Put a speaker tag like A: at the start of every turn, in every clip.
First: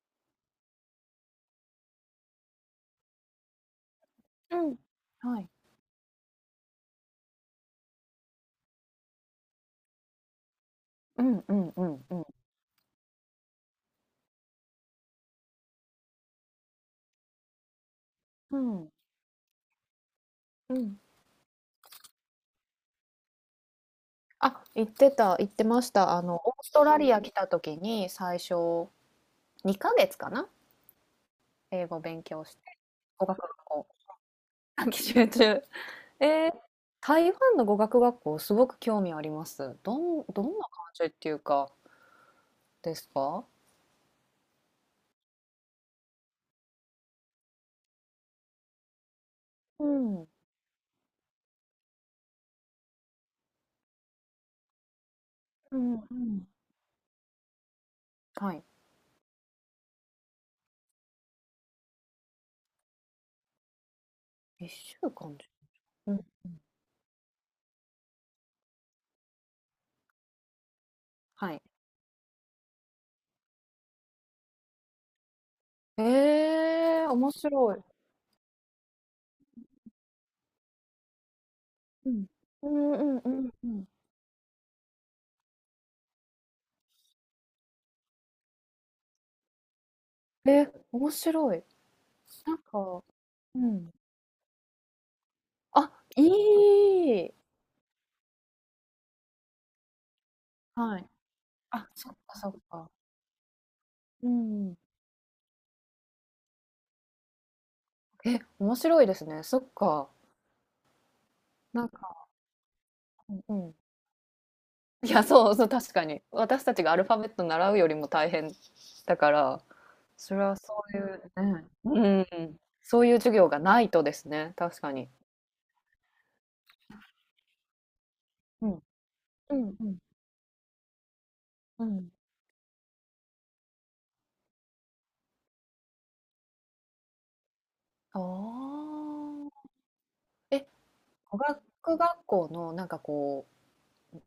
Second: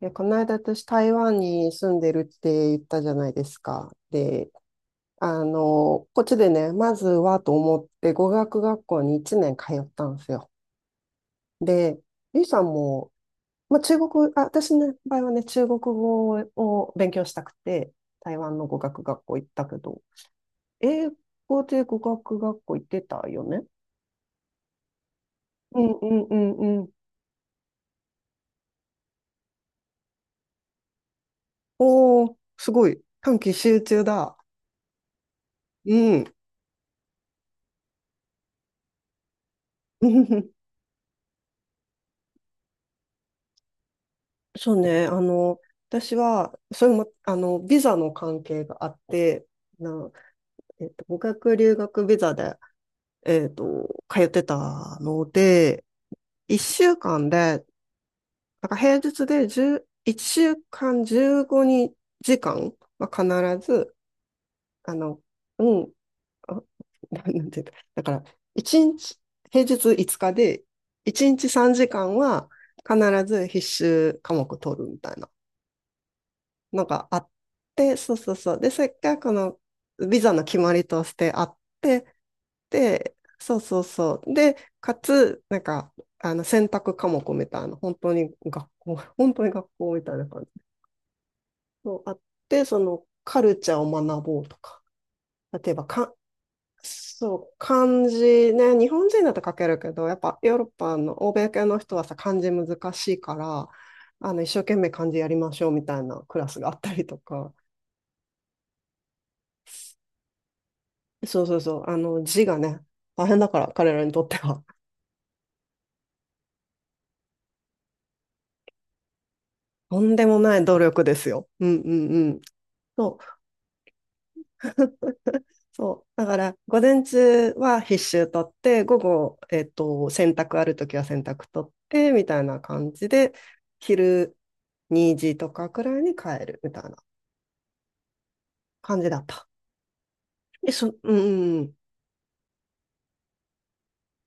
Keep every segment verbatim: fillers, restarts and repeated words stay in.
A: いや、この間私台湾に住んでるって言ったじゃないですか。で、
B: うん。は
A: あ
B: い。
A: の、こっちでね、まずはと思って語学学校にいちねん通ったんですよ。
B: うんうんう
A: で、
B: んうん。
A: ゆいさんも、まあ、中国、あ、私の場合はね、中国語を勉強したくて、台湾
B: う
A: の語
B: ん。
A: 学学校行ったけど、
B: うん。
A: 英語で語学学校行ってたよね。
B: あ、行ってた行って
A: う
B: まし
A: んう
B: た。あ
A: んう
B: の、オース
A: んう
B: ト
A: ん。
B: ラリア来た時に、最初にかげつかな、英語勉
A: おー、
B: 強し
A: す
B: て、
A: ごい。
B: 語
A: 短
B: 学
A: 期
B: 学
A: 集
B: 校
A: 中だ。
B: 短期集中。
A: う
B: え
A: ん。
B: ー、台湾の語学学校すごく興味あります。どんどんな 感じっていうか、ですか？
A: そうね、あの、私は、それも、あの、ビザの関係があって、
B: う
A: な、
B: ん。
A: えっと、語学留学ビザで、えっと、通ってたの
B: う
A: で、
B: んうん。
A: いっしゅうかんで、
B: はい。
A: なんか平日でじゅう、週間じゅうごじかんは必ず、
B: 一
A: あ
B: 週
A: の、
B: 間じ
A: うん、
B: ゅうん、
A: あ、ななんていうか、だから、いちにち、平日いつかで、いちにち
B: はい。
A: さんじかんは必ず必修科目取るみたいな
B: え
A: の
B: え、
A: があっ
B: 面白
A: て、
B: い。
A: そうそうそう。で、それがこのビザの決まりとしてあって、
B: うん。うんう
A: で、
B: んうん
A: そう
B: う
A: そう
B: ん。
A: そう。で、かつ、なんか、あの選択科目みたいな、本当に学校、本当に学校みたいな感じ。
B: え、面白い。
A: そうあっ
B: なん
A: て、そ
B: か
A: のカル
B: う
A: チャーを
B: ん。
A: 学ぼうとか、例えば
B: あ、
A: か、
B: いい。
A: そう、漢字ね、日本人だと書けるけど、やっぱヨーロッパ
B: はい。
A: の欧米系の
B: あ、
A: 人は
B: そっ
A: さ、
B: か
A: 漢
B: そ
A: 字
B: っ
A: 難
B: か。
A: しいから、
B: う
A: あの一生懸
B: ん
A: 命漢字やりましょうみたいなクラスがあったりとか、
B: え、面白いですね。そっか。
A: そうそうそう。
B: なん
A: あの、
B: か
A: 字がね、大変だ
B: う
A: か
B: んう
A: ら、
B: ん。
A: 彼らにとっては。
B: いや、そうそう、確かに。私たちがアルファベット習うよりも大変だから、
A: とんで
B: そ
A: も
B: れ
A: な
B: は
A: い努
B: そうい
A: 力ですよ。
B: う
A: うんうんう
B: ね、
A: ん。
B: うん、そういう
A: そう、
B: 授業がないとですね、確かに。
A: そう。だから、午前中は必修取っ
B: うん。
A: て、午後、
B: う
A: えっ
B: んうん。
A: と、洗濯あるときは洗濯取っ
B: うん。
A: て、みたいな感じで、昼にじとかくらいに帰る、みたいな
B: あ
A: 感じだった。
B: あ。え、
A: え、そ、うんう
B: 語
A: んう
B: 学
A: ん。
B: 学校のなんかこ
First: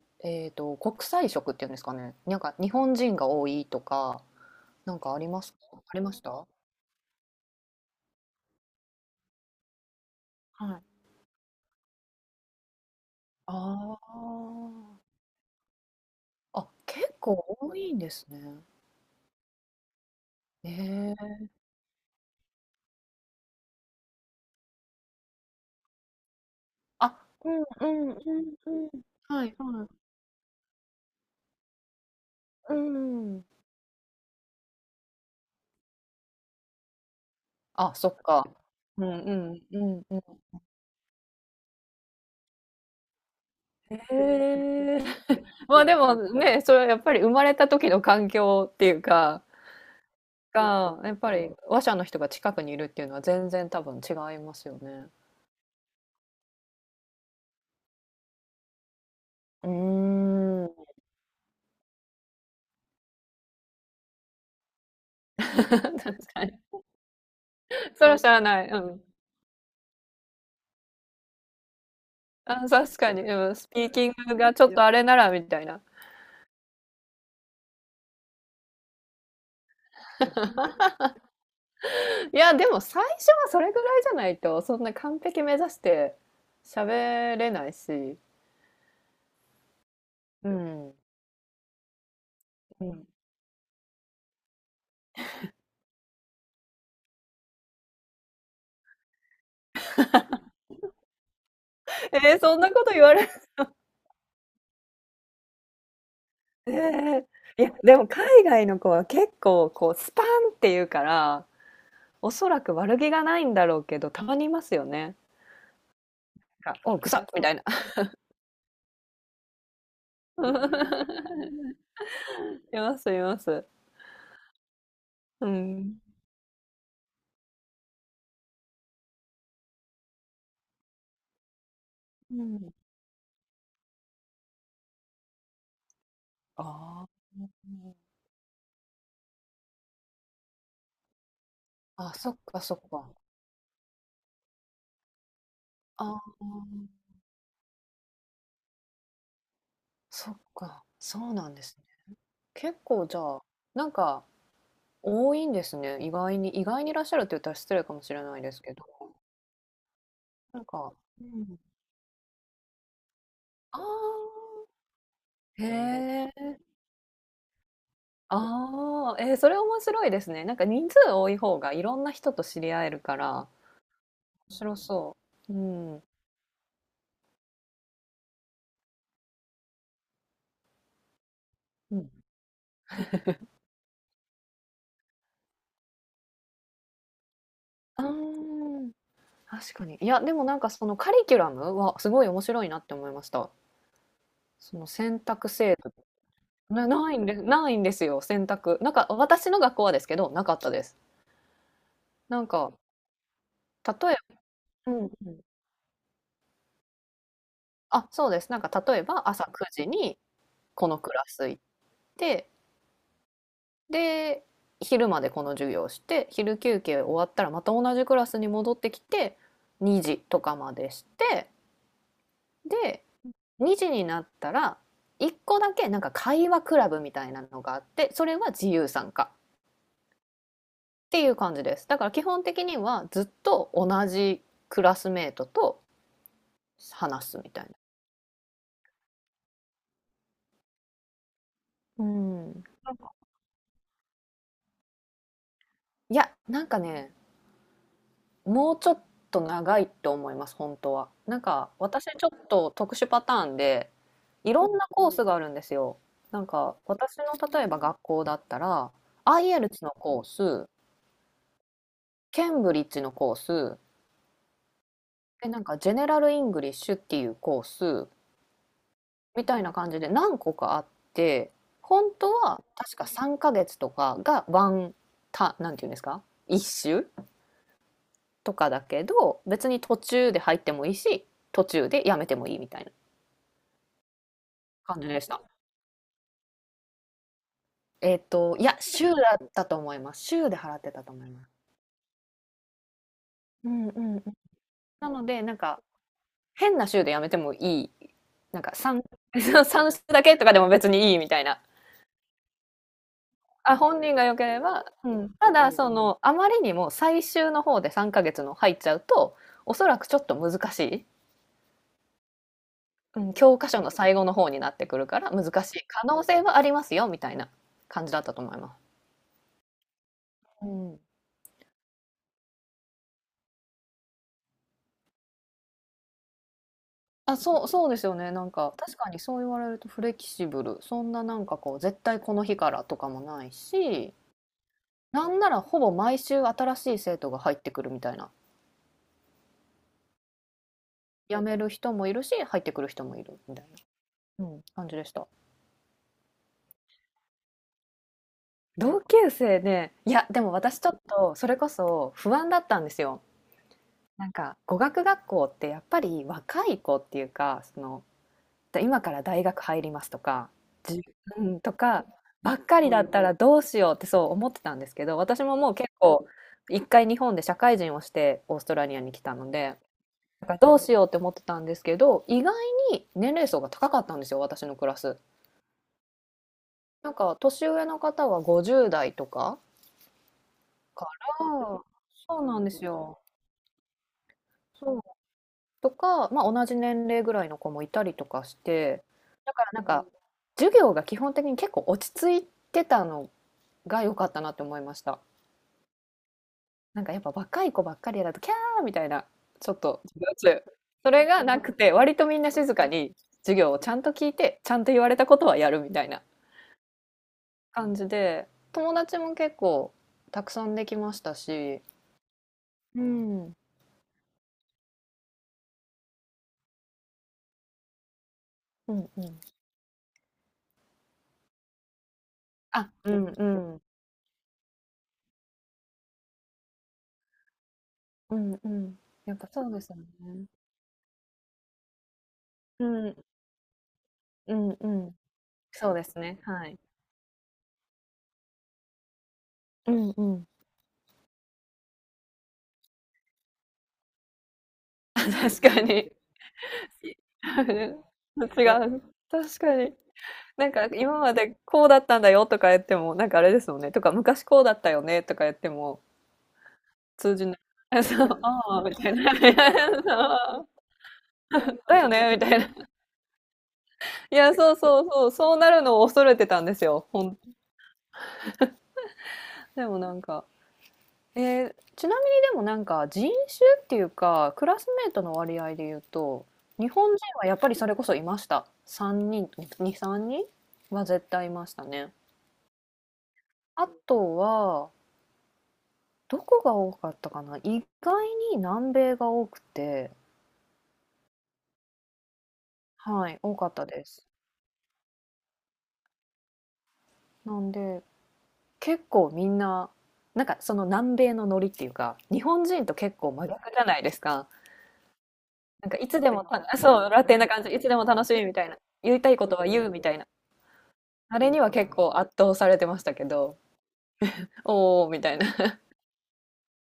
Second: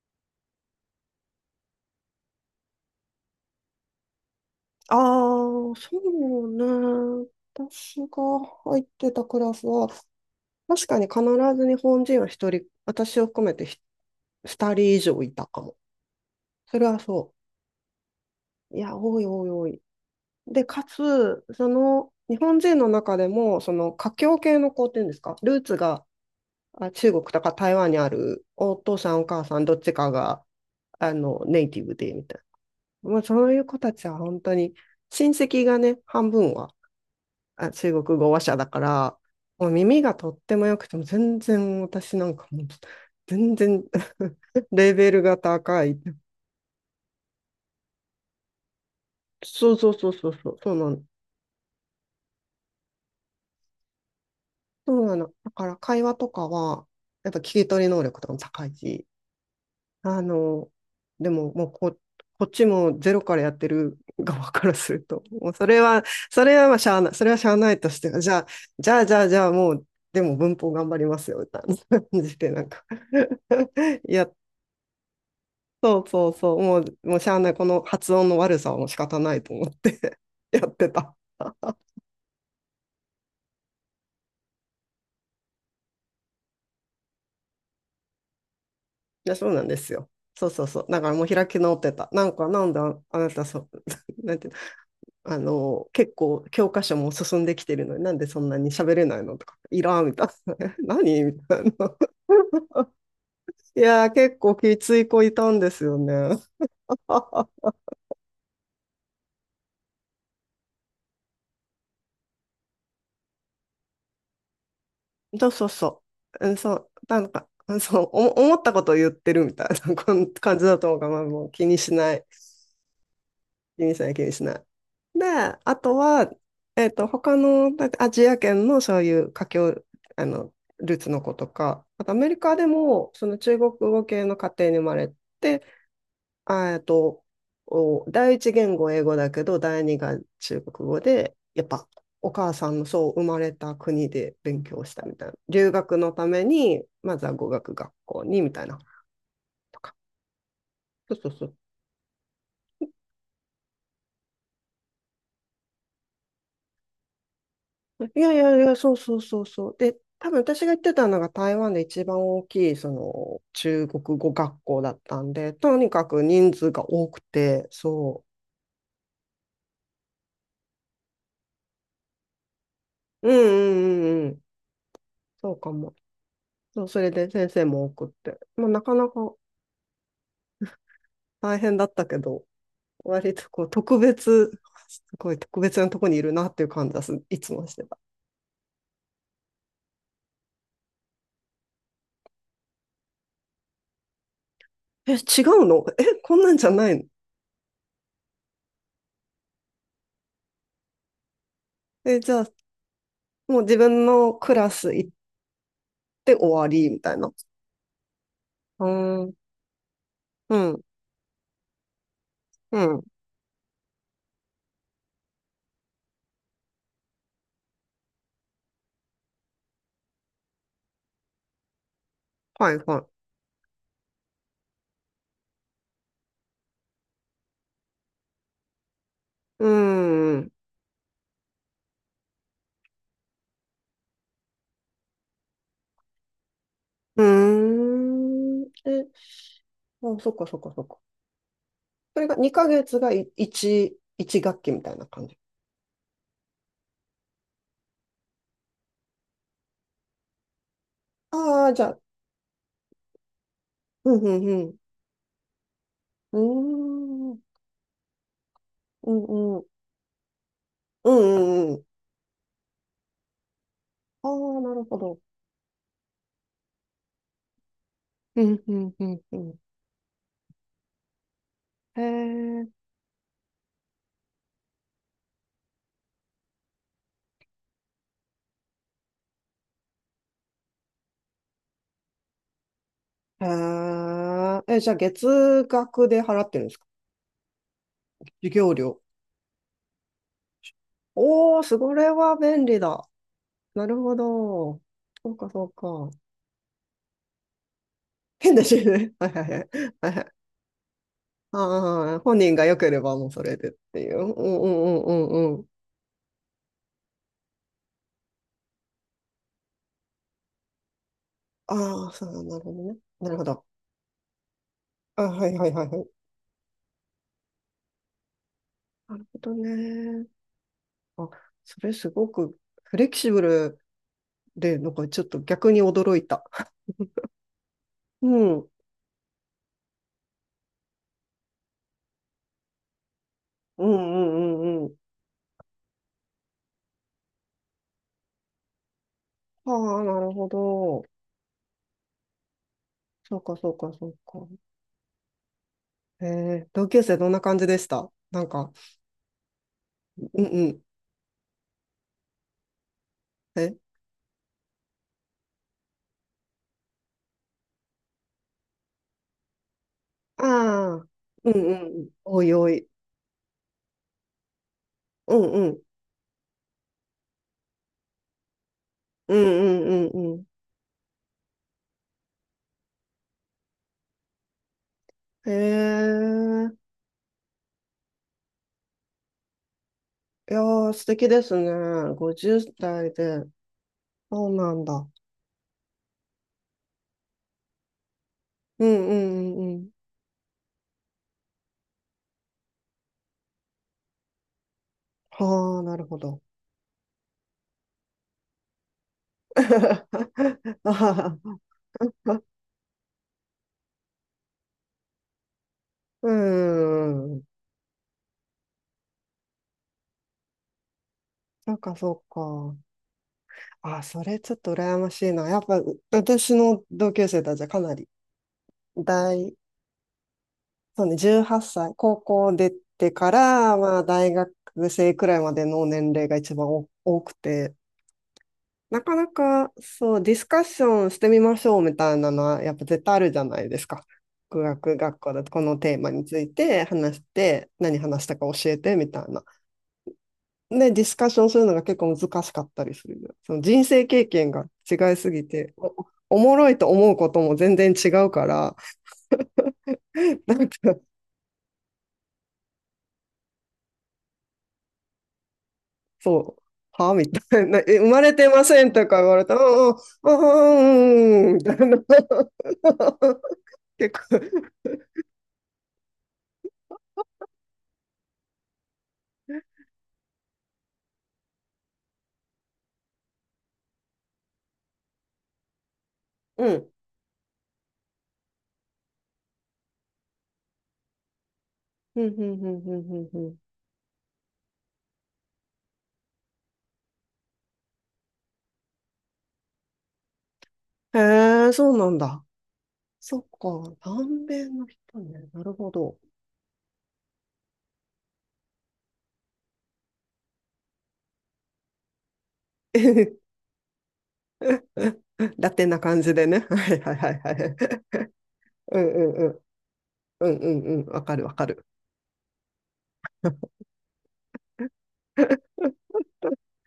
B: う、えっと、国際色っていうんですかね、なんか日本人が多いとかな
A: あ
B: んかありますか？
A: あ、
B: あ
A: そ
B: りました？は
A: うね。私が入ってたクラスは、確か
B: い。
A: に必ず日本人は一人、私を含めてひ
B: あ
A: 二人以
B: あ。
A: 上いたかも。
B: あ、
A: それは
B: 結
A: そ
B: 構多いんですね。
A: う。いや、多い多い多い。で、
B: え
A: かつ、
B: え。
A: その、日本人の中でも、その、華僑系の子っていうんですか、ルーツがあ中国
B: あ
A: と
B: う
A: か
B: ん
A: 台
B: う
A: 湾にあ
B: んう
A: る、
B: ん
A: お
B: うん。
A: 父さん、お
B: は
A: 母
B: い
A: さん、どっ
B: はい。
A: ちかが、あの、ネイティブで、みたい
B: う
A: な。まあ、
B: んうん。
A: そういう子たちは本当に、親戚がね、半分はあ中
B: あ、そっ
A: 国語話
B: か。
A: 者だか
B: うん
A: ら、
B: うん
A: もう
B: う
A: 耳
B: ん
A: が
B: う
A: とっ
B: ん。
A: ても良くても全然私なんかもう全然
B: へ
A: レ
B: え。
A: ベルが
B: ま
A: 高
B: あ、で
A: い。
B: もね、それはやっぱり生まれた時の環境っていうか、
A: そうそうそうそうそう、そうな
B: が、
A: の。
B: やっぱり話者の人が近くにいるっていうのは全然多分違いますよ
A: そう
B: ね。
A: なの。だから会話とかは、やっぱ聞き取り能力とかも高いし、
B: うー
A: あの、
B: ん。
A: でももうこ、こっちもゼロからやってる側からすると、もう それ
B: 確
A: は、そ
B: かに。
A: れはまあしゃあない、それはしゃあないとし
B: それ
A: て、
B: は知
A: じゃ
B: ら
A: あ、
B: ない。う
A: じゃ
B: ん。
A: あ、じゃあ、じゃあ、もう、でも文法頑張りますよ、みたいな感じで、な
B: あ、
A: んか
B: 確かに。うん、スピー キン
A: やっ
B: グがちょっとあれならみたいな。
A: そうそうそう。もう、もうしゃあない。この発音の悪さはもう仕方ないと思って やってた。
B: いや、でも最初はそれぐらいじゃないと、そんな完璧目指して喋れないし。
A: いや、そうなんですよ。そ
B: う
A: うそうそう。
B: ん。
A: だからもう開き直ってた。なんか、なんで
B: う
A: あ、
B: ん。
A: あなた、そう、なんていうの、あの、結構教科書も進んできてるのに、なんでそんなに喋れないのとか、いらんみたいな。何みたいな。
B: えーそんなこと言われる。
A: いやー、結構きつい子いたんですよね。
B: えーい や、でも海外の子は結構こうスパンって言うから、おそらく悪気がないんだろうけど、たまにいますよね。
A: そうそうそう。うんそ
B: なんか、
A: う、
B: おう、く
A: な
B: さっ
A: ん
B: み
A: か、
B: たいな。
A: うんそう、おも思ったことを言ってるみたいな こん感じだと思うから、ま あ、もう気にしない。
B: います、います。
A: ユニさんや気にしない。で、
B: う
A: あと
B: ん。
A: は、えっと、他のだアジア圏のそういう華僑、あの、ルーツの子とか、あとアメリ
B: う
A: カで
B: ん。
A: も、その中国語系の家庭に生まれて、あえっ
B: あ
A: と、お第一言語英語だけど、第二が中国語で、やっぱ、
B: あ。あ、
A: お
B: そっ
A: 母
B: か、
A: さ
B: そ
A: ん
B: っ
A: のそ
B: か。
A: う生まれた国で勉強したみたいな。留学
B: あ
A: のた
B: あ。
A: めに、まずは語学学校にみたいなとか。
B: そっか、
A: そ
B: そ
A: うそう
B: う
A: そ
B: な
A: う。
B: んですね。結構じゃあ、なんか多いんですね。意外に、意外にいらっしゃるって言ったら失礼かもし
A: い
B: れ
A: や
B: な
A: い
B: いで
A: やい
B: すけ
A: や、
B: ど、
A: そうそうそうそう。で、多分
B: なん
A: 私が行って
B: か、
A: たの
B: う
A: が台
B: ん。
A: 湾で一番大きいその
B: ああ、
A: 中国語学校だったんで、
B: へ
A: とにかく
B: え、
A: 人数が多くて、そ
B: ああ、えー、それ面白いですね。なんか人数多い方がいろんな人と知り合えるか
A: う。う
B: ら、
A: んうんうんうん。
B: 面白そ
A: そ
B: う。
A: うかも。
B: うん。
A: そう、それで先生も多くって。まあ、なかなか大変だっ
B: う
A: た
B: ん。
A: けど、割とこう特別、すごい特別なとこにいるなっていう感じはすいつもしてた。
B: あー確かに。いや、でもなんかそのカリキュラムはすごい面白いなって思いました。その
A: え、
B: 選
A: 違
B: 択
A: う
B: 制
A: の え、こんなんじゃ
B: 度な、
A: ないの
B: ないんです、ないんですよ、選択。なんか私の学校はですけど、なかったです。
A: え、じゃ
B: な
A: あ、
B: んか、
A: もう自分
B: 例え
A: のクラ
B: う
A: ス
B: ん
A: 行っ
B: うん。
A: て終わりみたいな。
B: あ、そうです。なんか
A: う
B: 例えば
A: ん。
B: 朝くじに
A: うん
B: このクラス行って、
A: うん。
B: で、昼までこの授業して、昼休憩終わったらまた同じクラスに戻ってきて、にじとかまでして、
A: はい
B: で、
A: は
B: にじになったら、いっこだけなんか会話クラブみたいなのがあって、それは自由参加。
A: い。うーん。
B: っていう感じです。だから基本的にはずっと同じクラスメートと
A: う
B: 話すみたい
A: ーん。え、あ、そっかそっかそっか。
B: な。う
A: それが
B: ん。
A: にかげつがい1、いち学期みたいな感じ。
B: いや、なんかね、もうちょっと長いと思います、本当は。なん
A: ああ、
B: か
A: じゃあ、
B: 私ちょっと特殊パターンで、
A: うん
B: い
A: う
B: ろ
A: ん
B: んなコースがあるんですよ。
A: う
B: なんか私の
A: ん。うーん。
B: 例えば学校だったら、
A: うんうん。
B: アイエルツ のコース、
A: うんうんうん。
B: ケンブリッジのコース、
A: ああ、なるほど。
B: で、なんかジェネラルイングリッシュっていうコース、
A: うんうんうんう
B: み
A: ん。
B: たいな感じで何個かあって、
A: へ
B: 本当は
A: え。
B: 確かさんかげつとかがワンタなんていうんですか、一周とかだけど、別に途中で入ってもいいし、途中でやめてもいいみたいな
A: へえ。え、じゃあ
B: 感じでした。
A: 月額で払ってるんですか
B: えっ
A: 授
B: と、い
A: 業
B: や、
A: 料。
B: 週だったと思います。週で払ってたと思います。
A: おー、それは便利だ。
B: う
A: な
B: んう
A: るほ
B: んうん。
A: ど。
B: なの
A: そう
B: で、
A: か
B: なん
A: そう
B: か、
A: か。
B: 変な週でやめてもいい、
A: 変
B: なん
A: だ
B: か
A: し
B: さん、
A: ね。はいはい
B: さん 週
A: は
B: だ
A: い。
B: けとかでも別にいいみたいな
A: ああ、本人が良ければもうそれでっ
B: あ、
A: て
B: 本
A: い
B: 人
A: う。う
B: が
A: ん
B: 良けれ
A: うん
B: ば、
A: うん
B: うん。
A: うん
B: た
A: うん。
B: だ、その、あまりにも最終の方でさんかげつの入っちゃうと、おそらくちょっと難しい、
A: ああ、そう、なるほどね。
B: う
A: な
B: ん、
A: るほ
B: 教
A: ど。
B: 科書の最後の方になってくるか
A: あ、
B: ら難
A: はいはい
B: し
A: は
B: い
A: いは
B: 可
A: い。
B: 能性はありますよみたいな感じだったと思います。
A: なるほどね。
B: うん。
A: あ、それすごくフレキシブルで、なんかちょっと逆に驚いた。
B: あ、そうそうですよ
A: う
B: ね。なん
A: ん。うん
B: か、確かにそう言われるとフレキシブル。そんななんかこう、絶対この日からとかもない
A: うん
B: し、
A: うんうん。
B: なんならほぼ毎週新しい生徒が入ってくるみたいな。
A: ああ、なるほど。
B: 辞める人もいるし、入ってくる人もい
A: そ
B: る
A: う
B: み
A: か
B: たい
A: そうかそう
B: な、
A: か。
B: うん、感じでした。
A: ええ同級生どんな感じでしたなんか、
B: 同級生ね、いや、で
A: うん
B: も
A: う
B: 私
A: ん。
B: ちょっとそれこそ不安だったんですよ。
A: え
B: なんか語学学校ってやっぱり若い子っていうか、その今から大学入りますと
A: あ
B: か、じゅ
A: あ、
B: う
A: うん
B: ん、と
A: う
B: か
A: ん。おい
B: ばっ
A: お
B: か
A: い。
B: りだったらどうしようってそう思ってたんですけど、
A: う
B: 私
A: ん
B: も
A: う
B: もう
A: ん。
B: 結構一回日本で社会人をしてオーストラリアに来
A: う
B: た
A: ん
B: ので、
A: うんうん
B: だからどうしようって思ってたんですけど、意外に年齢層が高かったんですよ、私のクラス。
A: うん。へえ。
B: なんか年上の方はごじゅう代とか。
A: いやー、素
B: か
A: 敵
B: ら、
A: です
B: そ
A: ね。
B: うな
A: ごじゅう
B: んです
A: 代
B: よ。
A: で。そうなん
B: そう。
A: だ。
B: とか、まあ、同じ年齢ぐらいの子もいたりとかし
A: う
B: て、
A: んう
B: だ
A: んう
B: か
A: ん
B: ら
A: う
B: なん
A: ん。
B: か、授業が基本的に結構落ち着いてたのが良かったなって思いました。
A: はあ、なるほど。
B: なんかやっぱ若い子ばっかりだと、キャーみたいな、ちょっと授業中、
A: あ
B: そ
A: は
B: れ
A: は
B: がなくて、割とみんな静かに授業をちゃんと聞いて、ちゃんと言われたことはやるみたいな
A: うん。
B: 感じで、友達も結構たくさんできました
A: なん
B: し、
A: かそうか。
B: うん、うん
A: あ、それちょっと羨ましいな。やっぱ、う私の同級生たちはかなり
B: うん。
A: 大、そうね、じゅうはっさい、高校出
B: あ、
A: て
B: うん
A: か
B: う
A: ら、
B: ん
A: まあ、大学生くらいまでの年齢が一番お多くて、
B: うんうん。
A: なかな
B: やっぱそ
A: か、
B: うですよ
A: そう、ディス
B: ね。
A: カッションしてみましょうみたいなのは、やっぱ
B: う
A: 絶対
B: ん、
A: あるじゃないですか。
B: う
A: 語
B: んう
A: 学
B: ん。
A: 学校だとこの
B: そう
A: テー
B: で
A: マ
B: す
A: につ
B: ね、
A: い
B: はい。
A: て話して、何話したか教えてみたいな。
B: うんうん。
A: で、ディスカッションするのが結構難しかったりする。その人生経験が違いすぎ
B: 確
A: て、
B: か
A: お、
B: に。
A: おもろいと思うこと も
B: うん、違
A: 全然
B: ね
A: 違うか
B: う。
A: ら、
B: 確かに。
A: な
B: な
A: ん
B: ん
A: か、
B: か今までこうだったんだよとか言っても、なんかあれですもんね、とか昔こうだったよねとか言っても、
A: そう、はみ
B: 通じない。
A: たいな、え、
B: あ、
A: 生ま
B: そう、
A: れてま
B: あ
A: せ
B: あ、
A: ん
B: み
A: と
B: たい
A: か言
B: な。
A: われたら、うんう ん、うんうん、うんうん
B: そ
A: みたい
B: う、
A: な。
B: だよねみたいな。
A: 結
B: い
A: 構、
B: や、そうそうそう、そうなるのを恐れてたんですよ、ほんでもなんかえーちなみにでもなんか人種っていうかクラスメートの割合で言うと
A: うん。
B: 日本人はやっぱりそれこそいましたさんにんに、さんにんは絶対いましたね
A: うん、うん、うん、うん、うん。うん
B: あとはどこが多かったかな意外に南米が多くて
A: へえ、そうなんだ。
B: はい
A: そっ
B: 多かった
A: か、
B: です
A: 南米の人ね。なるほど。
B: なんで結構みんななんかその南米のノリっていうか日本人と結構真 逆じゃないですか
A: ラテ
B: な
A: ン
B: んか
A: な
B: い
A: 感
B: つで
A: じ
B: も
A: でね。
B: た
A: はい
B: そう
A: はい
B: ラ
A: は
B: テン
A: い
B: な
A: は
B: 感じいつで
A: い。
B: も楽しいみたいな
A: うん
B: 言いたい
A: うんう
B: こと
A: ん。
B: は言うみたいな
A: うんうんうん。わか
B: あ
A: る
B: れ
A: わ
B: に
A: か
B: は
A: る。
B: 結構圧倒されてましたけど、おーみたいな。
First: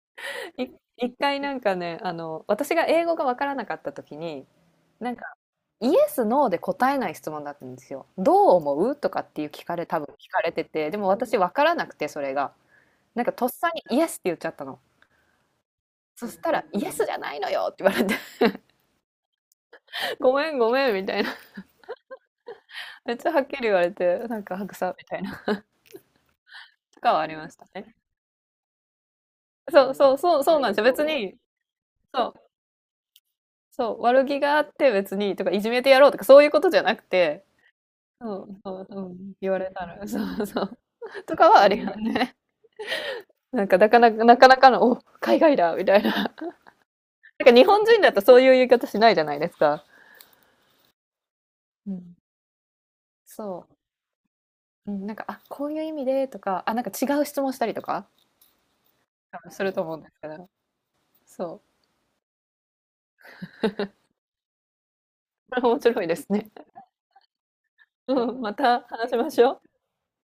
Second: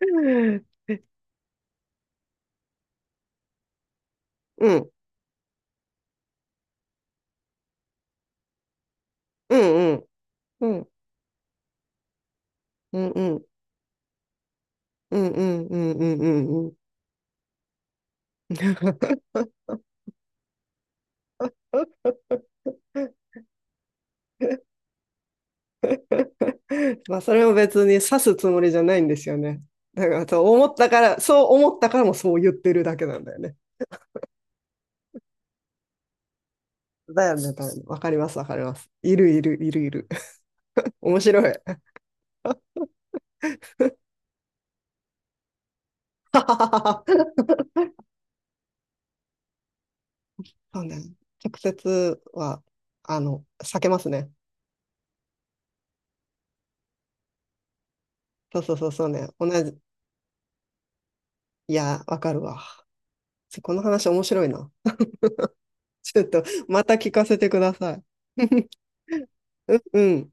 A: う ん、
B: い一回なんかね、あの、私が英語がわからなかった時に、
A: うん、
B: なんか、イエス、ノーで答えない質問だったんですよ。どう思うとかっていう
A: う
B: 聞かれ、
A: ん、う
B: 多分
A: ん、
B: 聞かれて
A: うん、
B: て、でも私わからなくて、それが。
A: うん、う
B: なんか
A: ん、
B: とっさにイエスって言っちゃったの。
A: うん、うん、うん、う
B: そした
A: ん
B: ら、
A: うん。
B: イエスじゃないのよって言われて、ごめんごめんみたいな。めっちゃはっきり言われて、なんか白さみたいな。とか
A: まあ、
B: はあ
A: そ
B: り
A: れ
B: ま
A: も
B: した
A: 別に
B: ね。
A: 指すつもりじゃないんですよね。
B: そう
A: だか
B: そう
A: ら、
B: そ
A: そ
B: う、
A: う
B: そう
A: 思
B: なん
A: っ
B: ですよ。
A: たか
B: 別
A: ら、
B: に、
A: そう思ったからも
B: そ
A: そう
B: う。
A: 言ってるだけなんだよね。
B: そう、悪気があって別にとか、いじめてやろうとか、そういうことじゃなく
A: だよ
B: て、
A: ね、だよね。わかります、
B: そ
A: わか
B: う
A: りま
B: そう、
A: す。
B: う
A: いる、
B: ん、
A: い
B: 言わ
A: る、い
B: れ
A: る、
B: た
A: い
B: ら、
A: る。
B: そうそう。
A: 面
B: と
A: 白
B: か
A: い。
B: はありがね。なんか、なかなか、なかなかの、お、海外だみたいな。なんか日本人だとそういう言い方しないじゃないですか。
A: そうね。直
B: うん。
A: 接は、あの、
B: そ
A: 避けますね。
B: う。うん、なんか、あ、こういう意味でとか、あ、なんか違う質問したりとか、
A: そうそうそうそうね。
B: 多
A: 同
B: 分する
A: じ。
B: と思うんですけど、そ
A: いや、わかるわ。ちょこの話面白いな。
B: う。これ面白いで
A: ちょっ
B: す
A: と、
B: ね。
A: また聞かせてください。
B: うん、また話し ましょう。
A: うん、うん。